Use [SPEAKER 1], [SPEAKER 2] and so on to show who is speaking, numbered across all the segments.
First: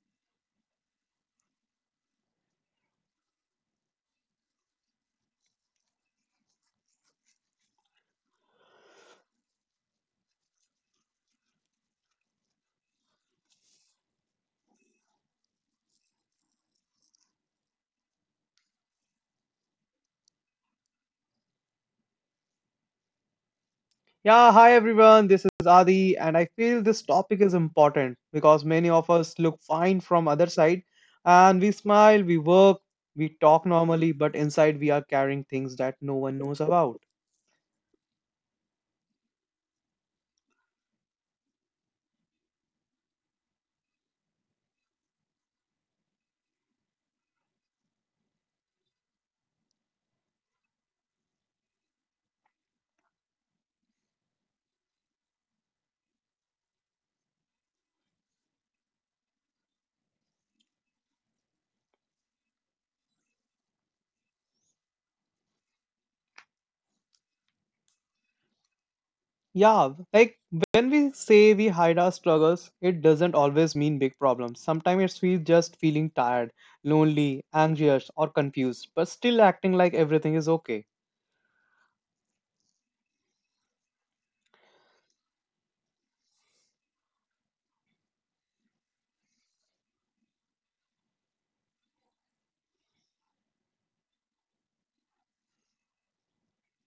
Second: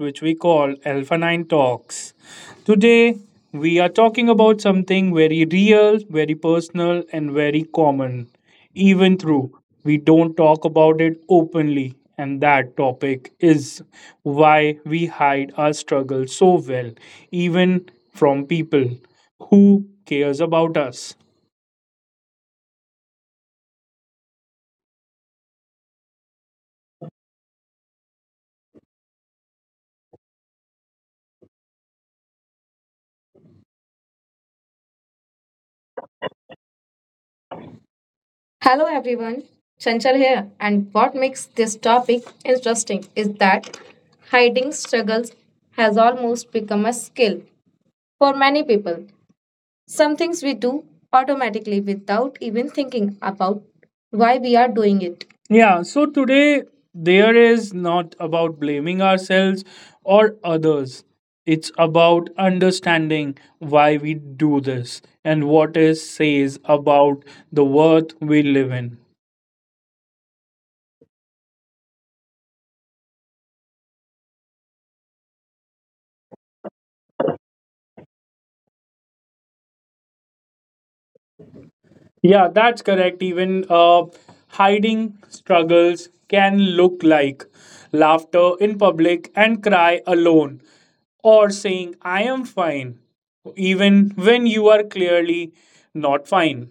[SPEAKER 1] which we call Alpha Nine Talks. Today, we are talking about something very real, very personal, and very common, even though we don't talk about it openly. And that topic is why we hide our struggle so well, even from people who cares about us.
[SPEAKER 2] Yeah, hi everyone. This is Adi, and I feel this topic is important because many of us look fine from other side, and we smile, we work, we talk normally, but inside we are carrying things that no one knows about.
[SPEAKER 1] Hello everyone, Chanchal here, and what makes this topic interesting is that hiding struggles has almost become a skill for many people. Some things we do automatically without even thinking about why we are doing it. Yeah, so today there is not about blaming ourselves or others. It's about understanding why we do this and what it says about the world we live in.
[SPEAKER 2] Yeah, like when we say we hide our struggles, it doesn't always mean big problems. Sometimes it's we just feeling tired, lonely, anxious, or confused, but still acting like everything is okay.
[SPEAKER 1] Yeah, that's correct. Even hiding struggles can look like laughter in public and cry alone, or saying, I am fine, even when you are clearly not fine.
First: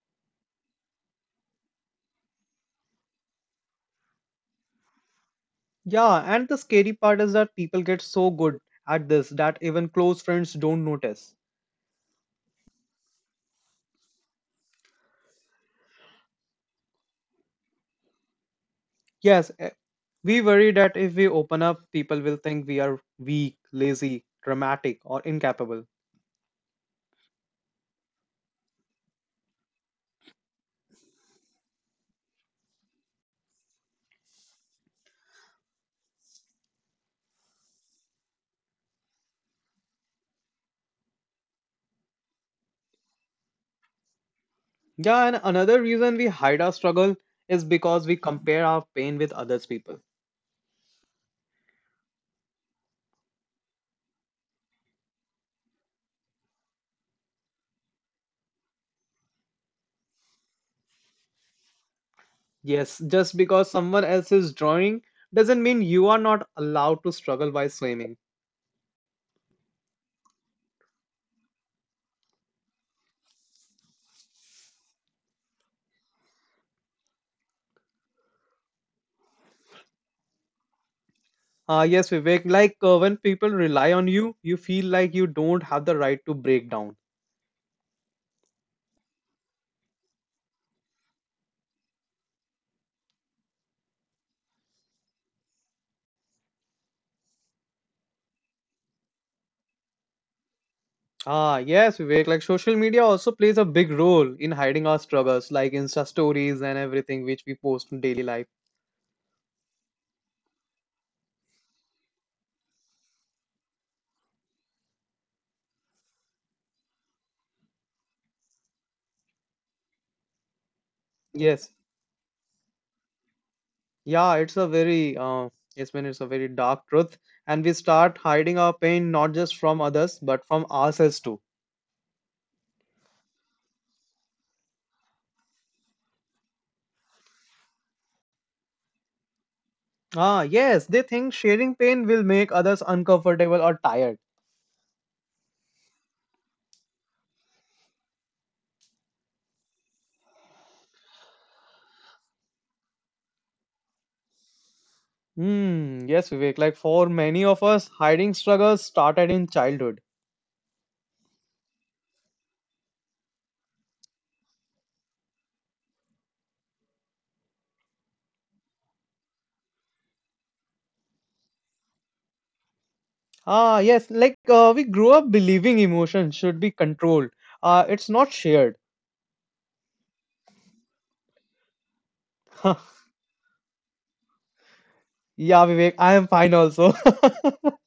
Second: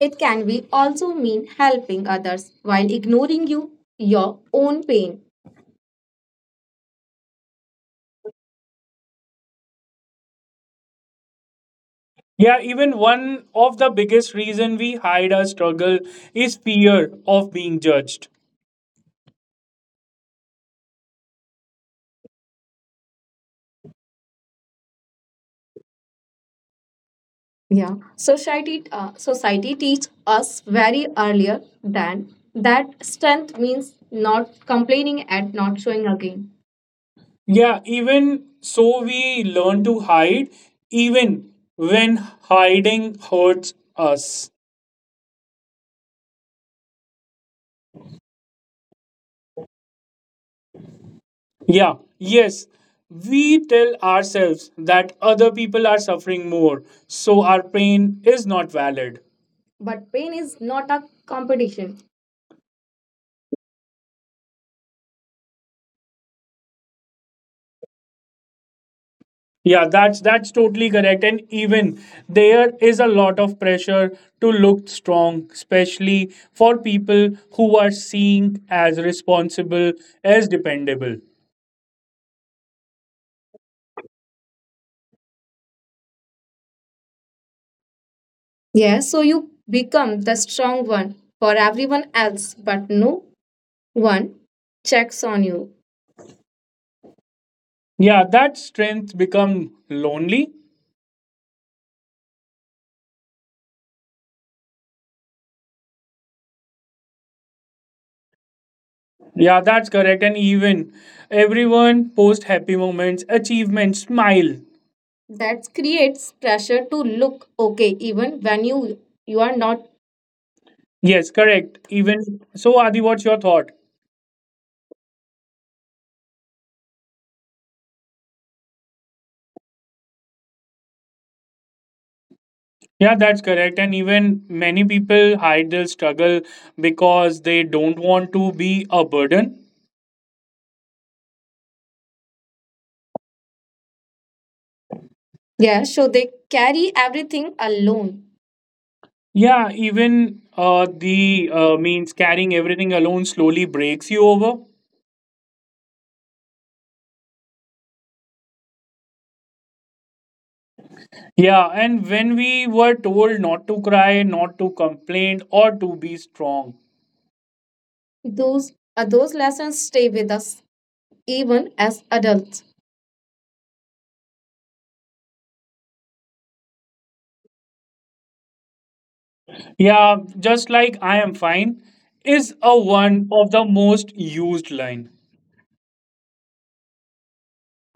[SPEAKER 1] It can be also mean helping others while ignoring your own pain.
[SPEAKER 2] Yeah, and the scary part is that people get so good at this that even close friends don't notice.
[SPEAKER 1] Yeah, even one of the biggest reason we hide our struggle is fear of being judged.
[SPEAKER 2] Yes, we worry that if we open up, people will think we are weak, lazy, dramatic, or incapable.
[SPEAKER 1] Yeah, society teach us very earlier than that strength means not complaining and not showing again. Yeah, even so, we learn to hide, even when hiding hurts us.
[SPEAKER 2] Yeah, and another reason we hide our struggle is because we compare our pain with others people.
[SPEAKER 1] Yeah, yes, we tell ourselves that other people are suffering more, so our pain is not valid. But pain is not a competition.
[SPEAKER 2] Yes, just because someone else is drawing doesn't mean you are not allowed to struggle by swimming.
[SPEAKER 1] Yeah, that's totally correct. And even there is a lot of pressure to look strong, especially for people who are seen as responsible, as dependable.
[SPEAKER 2] Ah, yes, Vivek, like when people rely on you, you feel like you don't have the right to break down.
[SPEAKER 1] Yeah, so you become the strong one for everyone else, but no one checks on you. Yeah, that strength become lonely.
[SPEAKER 2] Ah, yes, Vivek. Like social media also plays a big role in hiding our struggles, like Insta stories and everything which we post in daily life.
[SPEAKER 1] Yeah, that's correct. And even everyone post happy moments, achievements, smile. That creates pressure to look okay even when you are not. Yes, correct.
[SPEAKER 2] Yes,
[SPEAKER 1] Even so, Adi, what's your thought?
[SPEAKER 2] yeah, it's a very yes, man, it's a very dark truth, and we start hiding our pain not just from others but from ourselves too.
[SPEAKER 1] Yeah, that's correct. And even many people hide their struggle because they don't want to be a burden.
[SPEAKER 2] Ah, yes, they think sharing pain will make others uncomfortable or tired.
[SPEAKER 1] Yeah, so they carry everything alone. Yeah, even the means carrying everything alone slowly breaks you over.
[SPEAKER 2] Hmm. Yes, Vivek. Like for many of us, hiding struggles started in childhood.
[SPEAKER 1] Yeah, and when we were told not to cry, not to complain, or to be strong. Those lessons stay with us even as adults.
[SPEAKER 2] Ah, yes, like we grew up believing emotions should be controlled. It's not shared.
[SPEAKER 1] Yeah, just like I am fine is a one of the most used line.
[SPEAKER 2] Yeah, Vivek, I am fine also.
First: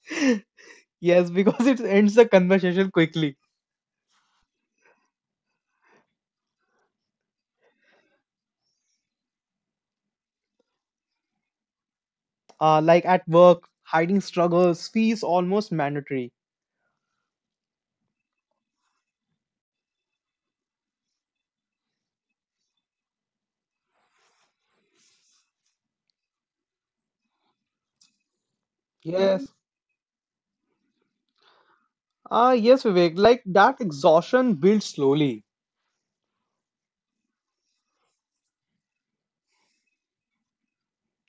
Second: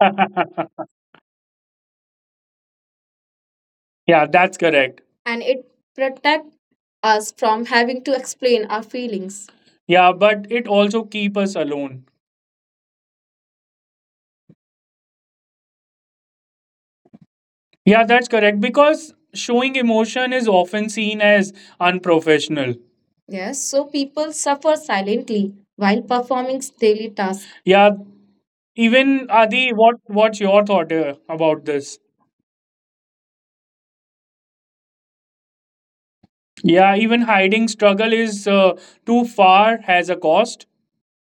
[SPEAKER 2] Yes, because it ends the conversation quickly.
[SPEAKER 1] Yeah, that's correct. And it protect us from having to explain our feelings. Yeah, but it also keep us alone.
[SPEAKER 2] Like at work, hiding struggles feels almost mandatory.
[SPEAKER 1] Yeah, that's correct because showing emotion is often seen as unprofessional. Yes, so people suffer silently while performing daily tasks. Yeah, even
[SPEAKER 2] Yes.
[SPEAKER 1] Adi, what's your thought about this?
[SPEAKER 2] Ah, yes, Vivek, like that exhaustion builds slowly.
[SPEAKER 1] Yeah, even hiding struggle is too far has a cost.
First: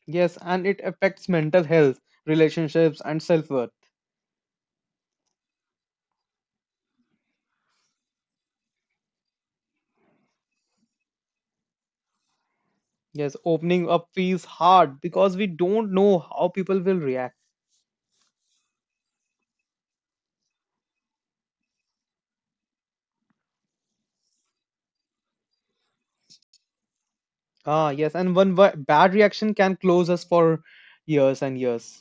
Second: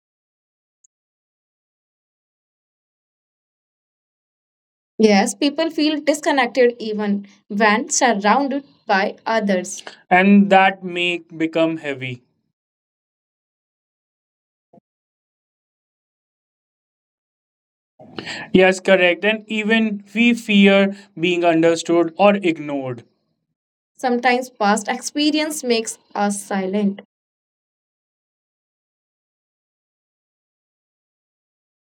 [SPEAKER 2] Yes, and it affects mental health, relationships, and self-worth.
[SPEAKER 1] Yes, people feel disconnected even when surrounded by others. And that make become heavy.
[SPEAKER 2] Yes, opening up feels hard because we don't know how people will react.
[SPEAKER 1] Yes, correct, and even we fear being understood or ignored. Sometimes past experience makes us silent.
[SPEAKER 2] Ah, yes, and one bad reaction can close us for years and years.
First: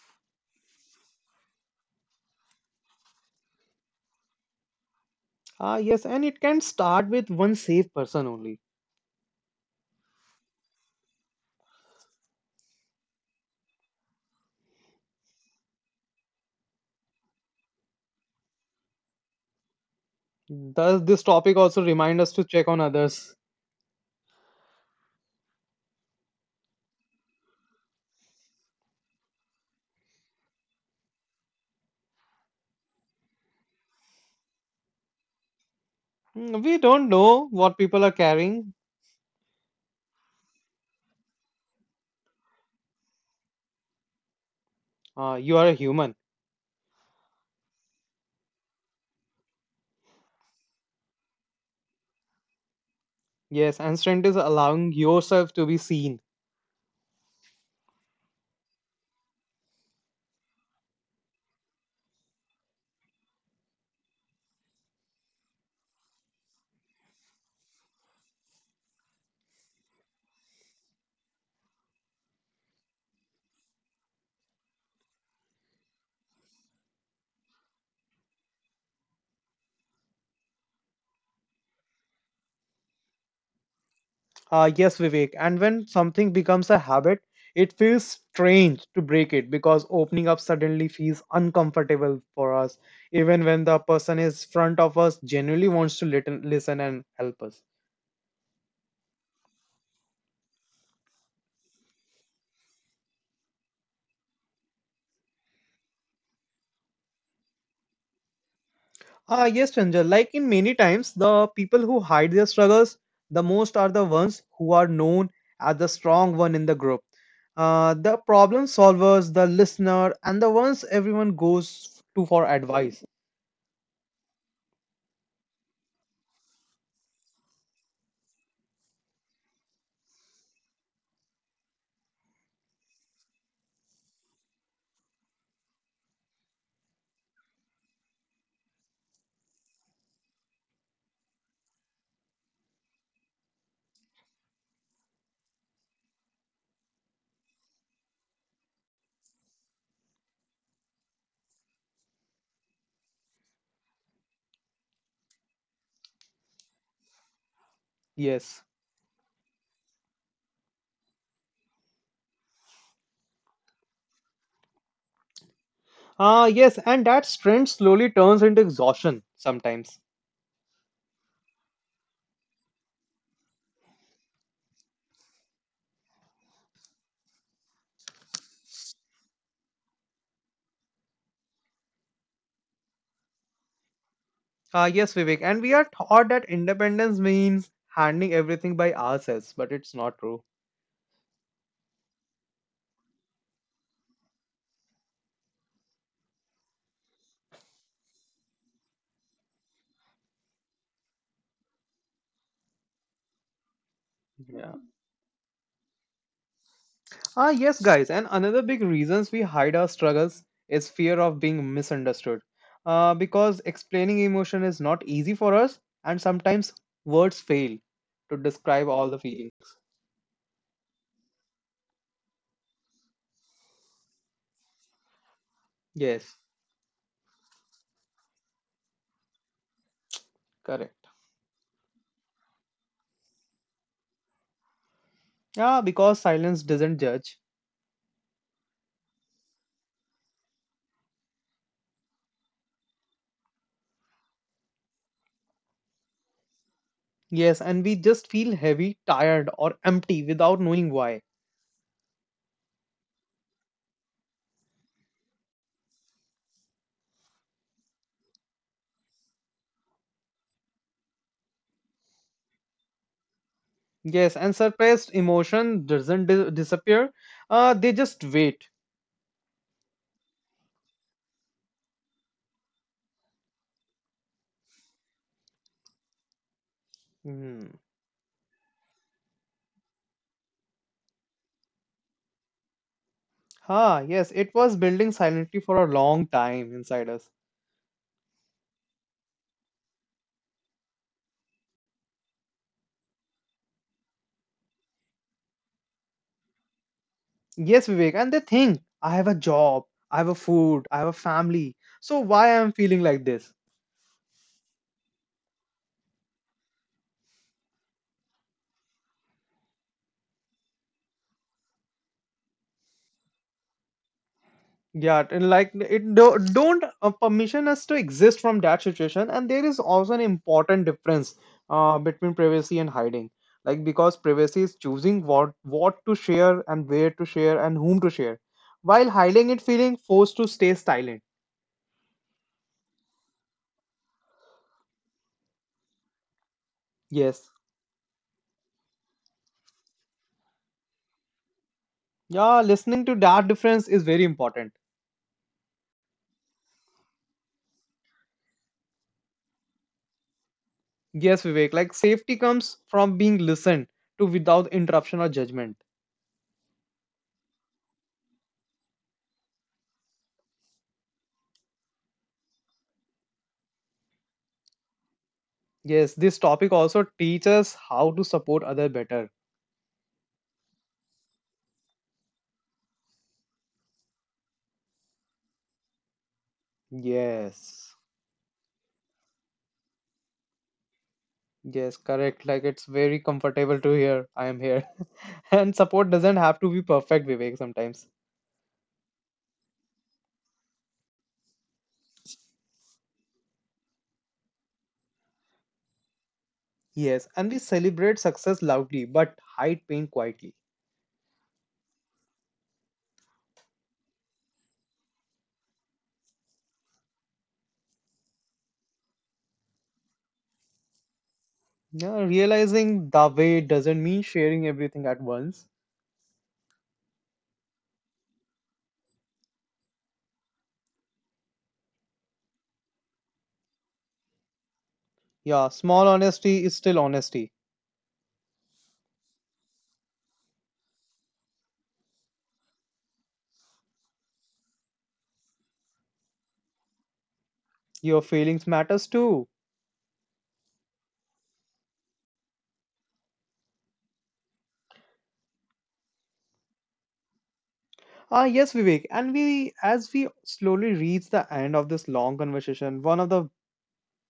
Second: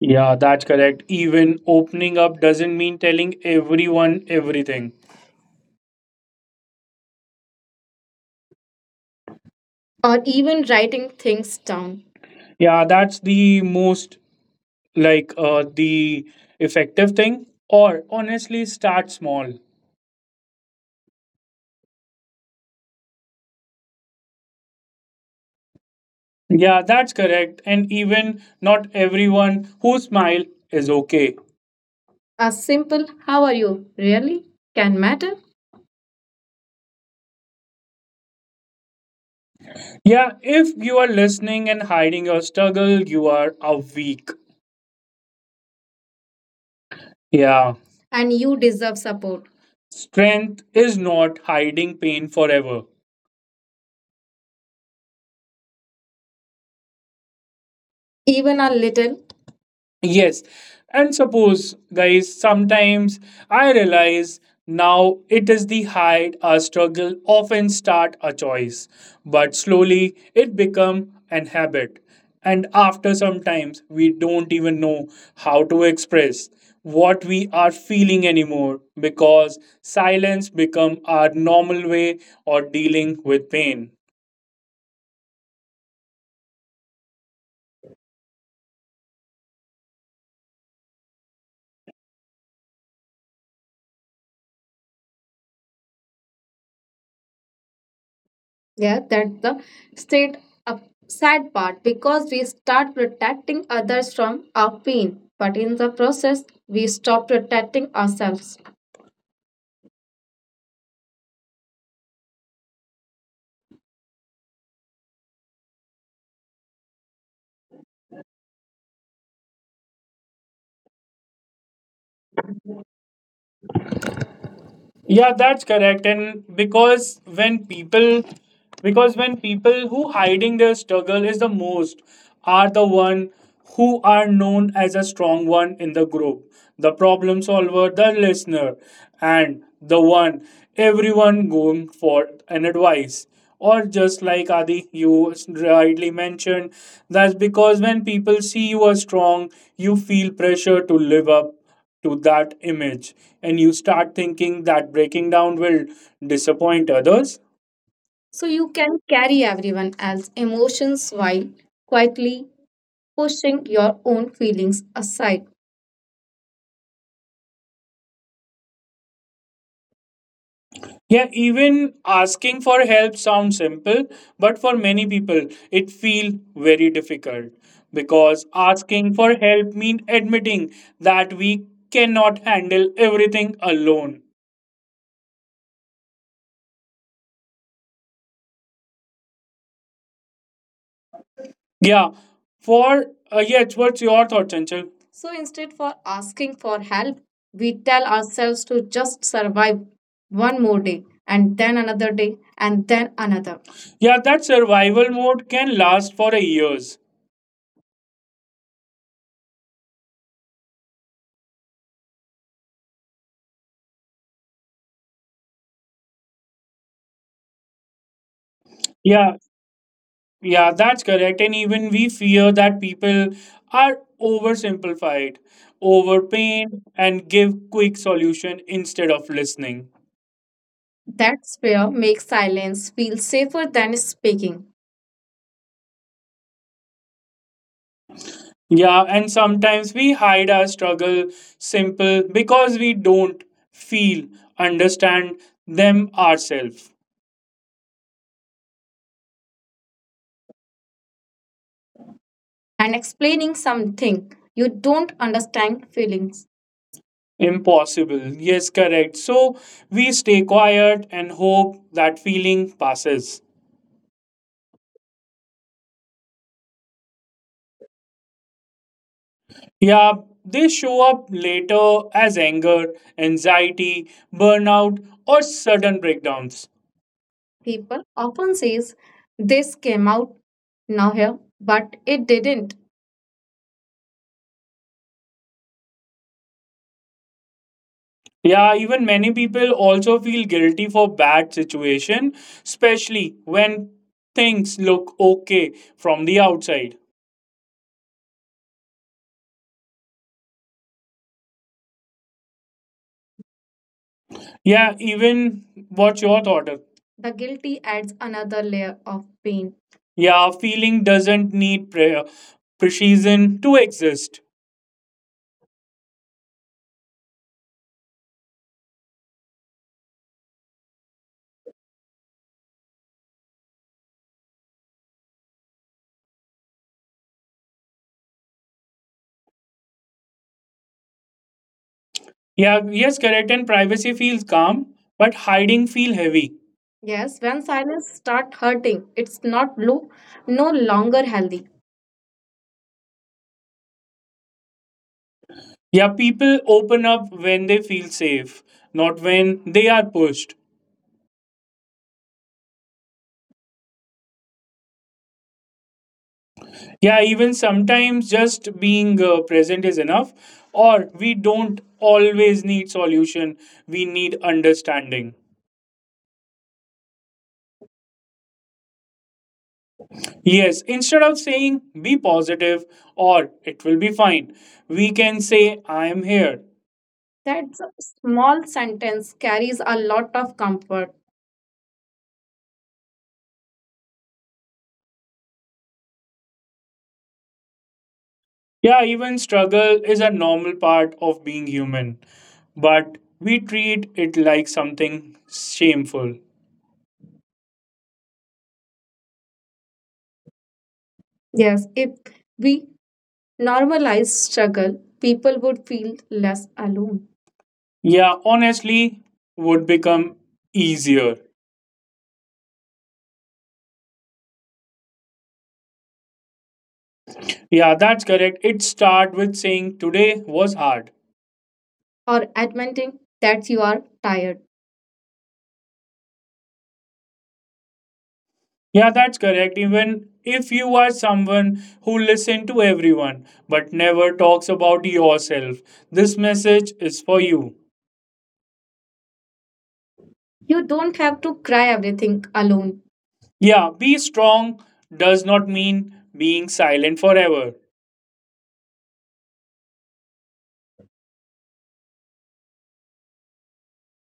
[SPEAKER 1] Yeah, that's correct. Even opening up doesn't mean telling everyone everything
[SPEAKER 2] Ah, yes, and it can start with one safe person only.
[SPEAKER 1] or even writing things down. Yeah, that's the most like the effective thing. Or honestly, start small.
[SPEAKER 2] Does this topic also remind us to check on others?
[SPEAKER 1] Yeah, that's correct. And even not everyone who smile is okay. A simple how are you really can matter.
[SPEAKER 2] Mm, we don't know what people are carrying.
[SPEAKER 1] Yeah, if you are listening and hiding your struggle, you are a weak.
[SPEAKER 2] Ah, you are a human.
[SPEAKER 1] Yeah, and you deserve support. Strength is not hiding pain forever.
[SPEAKER 2] Yes, and strength is allowing yourself to be seen.
[SPEAKER 1] Even a little. Yes. And suppose, guys, sometimes I realize now it is the hide our struggle often start a choice, but slowly it become an habit. And after sometimes we don't even know how to express what we are feeling anymore because silence become our normal way or dealing with pain.
[SPEAKER 2] Yes, Vivek. And when something becomes a habit, it feels strange to break it because opening up suddenly feels uncomfortable for us, even when the person is front of us genuinely wants to listen and help us.
[SPEAKER 1] Yeah, that's the state up sad part because we start protecting others from our pain, but in the process, we stop protecting ourselves.
[SPEAKER 2] Ah, yes, Chanjal. Like in many times, the people who hide their struggles the most are the ones who are known as the strong one in the group. The problem solvers, the listener, and the ones everyone goes to for advice.
[SPEAKER 1] Yeah, that's correct. And because when people who hiding their struggle is the most are the one who are known as a strong one in the group, the problem solver, the listener, and the one everyone going for an advice. Or just like Adi, you rightly mentioned, that's because when people see you are strong, you feel pressure to live up to that image and you start thinking that breaking down will disappoint others. So you
[SPEAKER 2] Yes.
[SPEAKER 1] can carry everyone else's emotions while quietly pushing your own feelings aside.
[SPEAKER 2] Ah, yes, and that strength slowly turns into exhaustion sometimes.
[SPEAKER 1] Yeah, even asking for help sounds simple, but for many people it feel very difficult because asking for help means admitting that we cannot handle everything alone.
[SPEAKER 2] Ah, yes, Vivek, and we are taught that independence means handling everything by ourselves, but it's not true.
[SPEAKER 1] Yeah. For yeah, what's your thought, Chanchal? So instead for asking for help, we tell ourselves to just survive one more day and then another day and then another. Yeah, that
[SPEAKER 2] Yeah.
[SPEAKER 1] survival mode can last for a years.
[SPEAKER 2] Ah, yes, guys, and another big reasons we hide our struggles is fear of being misunderstood. Because explaining emotion is not easy for us, and sometimes words fail to describe all the
[SPEAKER 1] Yeah,
[SPEAKER 2] feelings.
[SPEAKER 1] yeah, that's correct. And even we fear that people are oversimplified,
[SPEAKER 2] Yes,
[SPEAKER 1] overpaint, and give quick solution instead of listening.
[SPEAKER 2] correct.
[SPEAKER 1] That fear makes silence feel safer than speaking.
[SPEAKER 2] Yeah, because silence doesn't judge.
[SPEAKER 1] Yeah, and sometimes we hide our struggle simple because we don't feel, understand them ourselves.
[SPEAKER 2] Yes, and we just feel heavy, tired, or empty without knowing why.
[SPEAKER 1] And explaining something you don't understand feelings. Impossible. Yes, correct. So we stay quiet and hope that feeling passes.
[SPEAKER 2] Yes, and suppressed emotion doesn't disappear. They just wait.
[SPEAKER 1] Yeah, they show up later as anger, anxiety, burnout, or sudden breakdowns.
[SPEAKER 2] Hmm.
[SPEAKER 1] People often says this came out now here, but it didn't.
[SPEAKER 2] Ah, yes, it was building silently for a long time inside us.
[SPEAKER 1] Yeah, even many people also feel guilty for bad situation, especially when things look okay from the outside.
[SPEAKER 2] Yes, Vivek, and they think I have a job, I have a food, I have a family. So why I'm feeling like this?
[SPEAKER 1] Yeah, even what's your thought? Of- the guilty adds another layer of pain. Yeah, feeling doesn't need prayer, precision to exist.
[SPEAKER 2] Yeah, and like it do, don't permission us to exist from that situation, and there is also an important difference between privacy and hiding. Like because privacy is choosing what to share and where to share and whom to share, while hiding it feeling forced to stay silent.
[SPEAKER 1] Yeah, yes, correct. And privacy feels calm, but hiding feel heavy. Yes,
[SPEAKER 2] Yes,
[SPEAKER 1] when silence start hurting, it's not blue, no longer healthy.
[SPEAKER 2] yeah, listening to that difference is very important.
[SPEAKER 1] Yeah, people open up when they feel safe, not when they are pushed.
[SPEAKER 2] Yes, Vivek, like safety comes from being listened to without interruption or judgment.
[SPEAKER 1] Yeah, even sometimes just being present is enough. Or we don't always need solution, we need understanding.
[SPEAKER 2] Yes, this topic also teaches how to support other better.
[SPEAKER 1] Yes, instead of saying be positive or it will be fine, we can say I am here. That
[SPEAKER 2] Yes.
[SPEAKER 1] small sentence carries a lot of comfort.
[SPEAKER 2] Yes, correct. Like it's very comfortable to hear I am here. And support doesn't have to be perfect, Vivek, sometimes.
[SPEAKER 1] Yeah, even struggle is a normal part of being human, but we treat it like something shameful.
[SPEAKER 2] Yes, and we celebrate success loudly but hide pain quietly.
[SPEAKER 1] Yes, if we normalize struggle, people would feel less alone. Yeah, honestly, would become easier.
[SPEAKER 2] Yeah, realizing the way doesn't mean sharing everything at once.
[SPEAKER 1] Yeah, that's correct. It start with saying today was hard. Or admitting that you are tired.
[SPEAKER 2] Yeah, small honesty is still honesty.
[SPEAKER 1] Yeah, that's correct. Even if you are someone who listens to everyone but never talks about yourself, this message is for you.
[SPEAKER 2] Your feelings matters too.
[SPEAKER 1] You don't have to cry everything alone. Yeah, be strong does not mean being silent forever.
[SPEAKER 2] Ah, yes, Vivek. And we, as we slowly reach the end of this long conversation, one of the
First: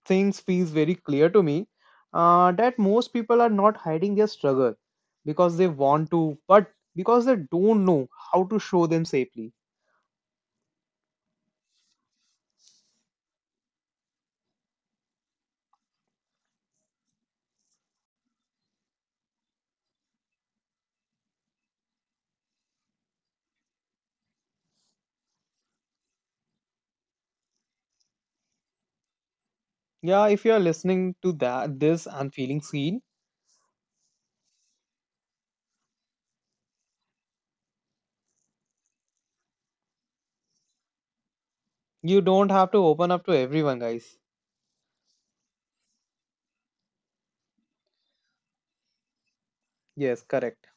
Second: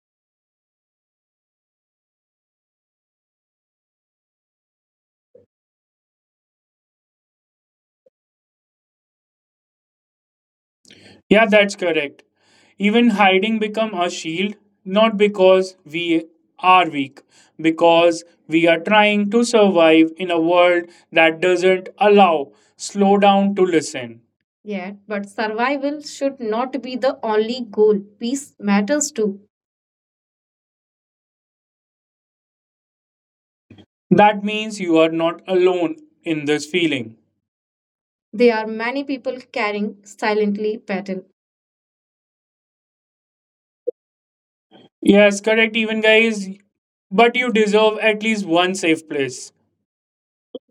[SPEAKER 2] things feels very clear to me that most people are not hiding their struggle because they want to, but because they don't know how to show them safely.
[SPEAKER 1] Yeah, that's correct. Even hiding become a shield not because we are weak, because we are trying to survive in a world that doesn't allow slow down to listen. Yeah, but survival should not be the only goal. Peace matters too.
[SPEAKER 2] Yeah, if you are listening to that this and feeling seen,
[SPEAKER 1] That means you are not alone in this feeling. There are many people carrying silently battle.
[SPEAKER 2] you don't have to open up to everyone, guys.
[SPEAKER 1] Yes, correct, even guys, but you deserve at least one safe place.
[SPEAKER 2] Yes, correct.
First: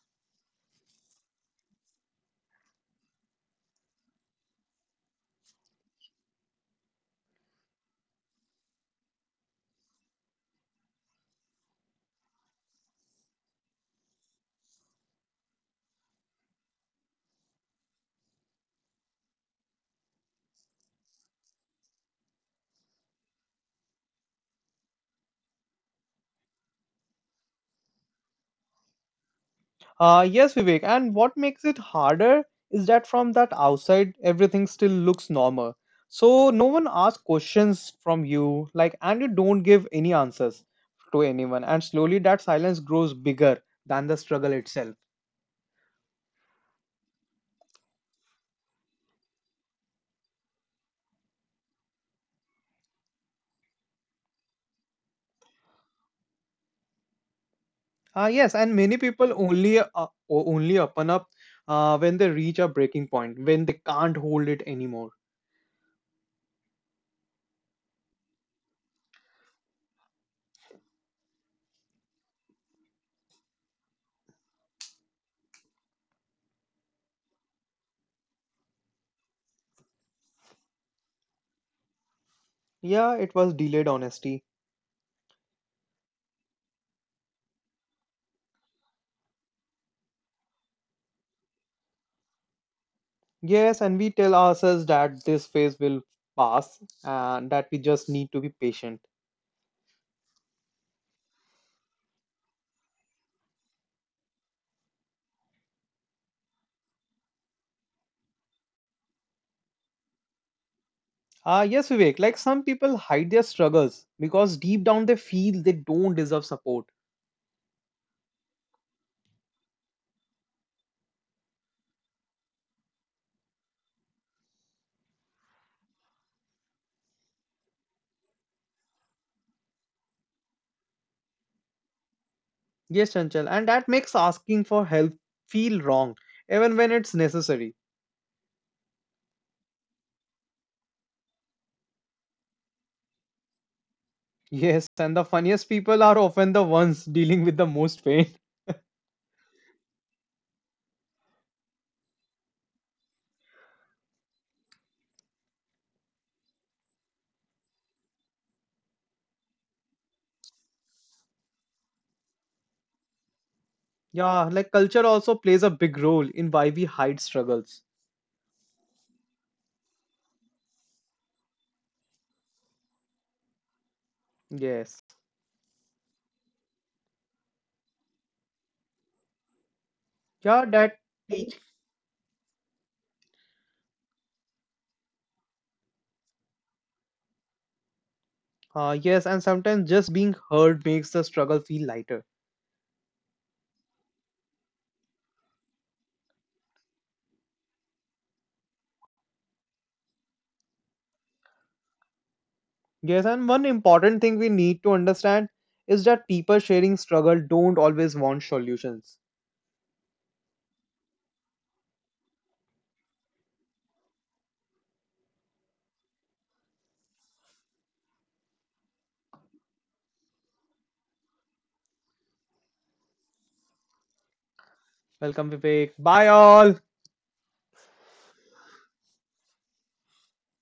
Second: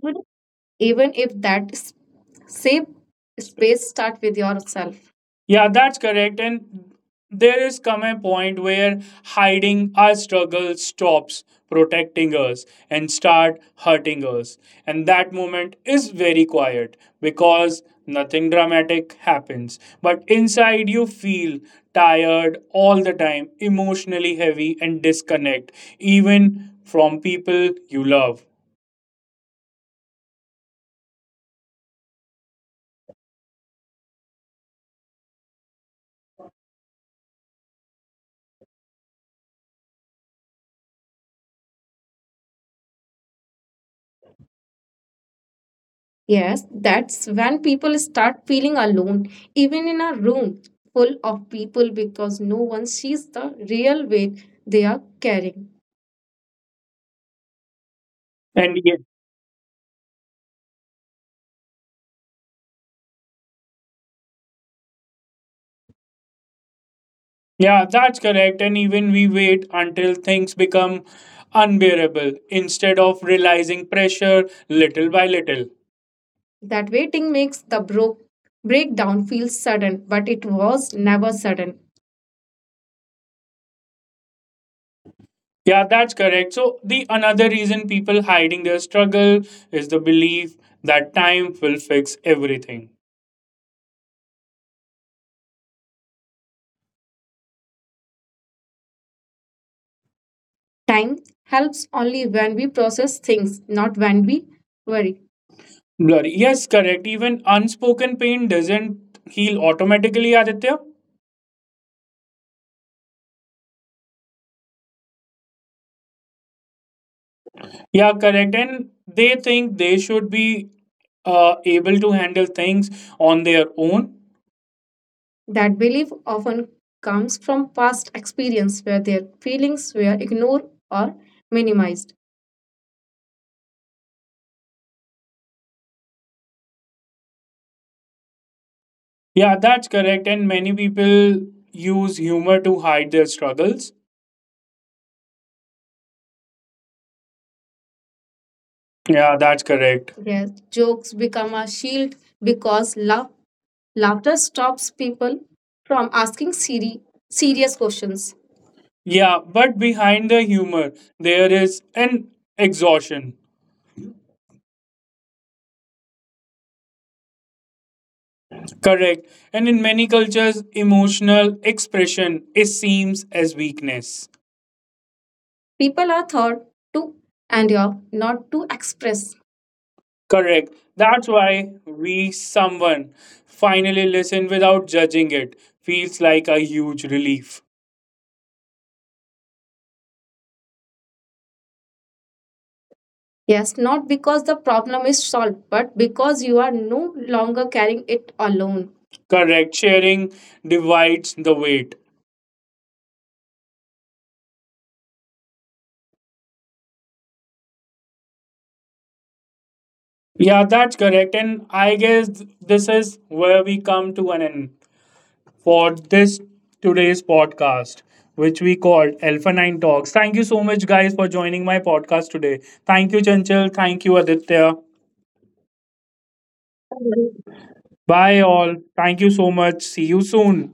[SPEAKER 1] Even if that s- same space start with yourself. Yeah, that's correct. And there is come a point where hiding our struggle stops protecting us and start hurting us. And that moment is very quiet because nothing dramatic happens. But inside you feel tired all the time, emotionally heavy and disconnect, even from people you love.
[SPEAKER 2] Yes, Vivek. And what makes it harder is that from that outside, everything still looks normal. So no one asks questions from you, like, and you don't give any answers to anyone. And slowly that silence grows bigger than the struggle itself.
[SPEAKER 1] Yes, that's when people start feeling alone, even in a room full of people, because no one sees the real weight they are carrying.
[SPEAKER 2] Yes, and many
[SPEAKER 1] And yeah,
[SPEAKER 2] people only open up when they reach a breaking point, when they can't hold it anymore.
[SPEAKER 1] yeah, that's correct. And even we wait until things become unbearable instead of realizing pressure little by little. That waiting makes the breakdown feel sudden, but it was never sudden.
[SPEAKER 2] Yeah, it was delayed honesty.
[SPEAKER 1] Yeah, that's correct. So the another reason people hiding their struggle is the belief that time will fix everything.
[SPEAKER 2] Yes, and we tell ourselves that this phase will pass and that we just need to be patient.
[SPEAKER 1] Time helps only when we process things, not when we worry. Blurry. Yes, correct. Even unspoken pain doesn't heal automatically, Aditya.
[SPEAKER 2] Yes, Vivek, like some people hide their struggles because deep down they feel they don't deserve support.
[SPEAKER 1] Yeah, correct. And they think they should be able to handle things on their own. That belief often comes from past experience where their feelings were ignored or minimized.
[SPEAKER 2] Yes, Chanchal, and that makes asking for help feel wrong, even when it's necessary.
[SPEAKER 1] Yeah, that's correct. And many people use humor to hide their struggles.
[SPEAKER 2] Yes, and the funniest people are often the ones dealing with the most pain.
[SPEAKER 1] Yeah, that's correct. Yes, jokes become a shield because laughter stops people from asking serious questions. Yeah, but behind the humor, there is an exhaustion.
[SPEAKER 2] Yeah, like culture also plays a big role in why we hide struggles.
[SPEAKER 1] Correct. And in many cultures, emotional expression is seems as weakness.
[SPEAKER 2] Yes.
[SPEAKER 1] People are taught to endure, not to express. Correct.
[SPEAKER 2] Yeah, that.
[SPEAKER 1] That's why we someone finally listen without judging it feels like a huge relief.
[SPEAKER 2] Yes, and sometimes just being heard makes the struggle feel lighter.
[SPEAKER 1] Yes, not because the problem is solved, but because you are no longer carrying it alone. Correct. Sharing divides the weight.
[SPEAKER 2] Yes, and one important thing we need to understand is that people sharing struggle don't always want solutions.
[SPEAKER 1] Yeah, that's correct. And I guess this is where we come to an end for this today's podcast, which we called Alpha 9 Talks. Thank you so much, guys, for joining my podcast today. Thank you, Chanchal. Thank you, Aditya.
[SPEAKER 2] Welcome, Vivek. Bye, all.
[SPEAKER 1] Bye, all. Thank you so much. See you soon.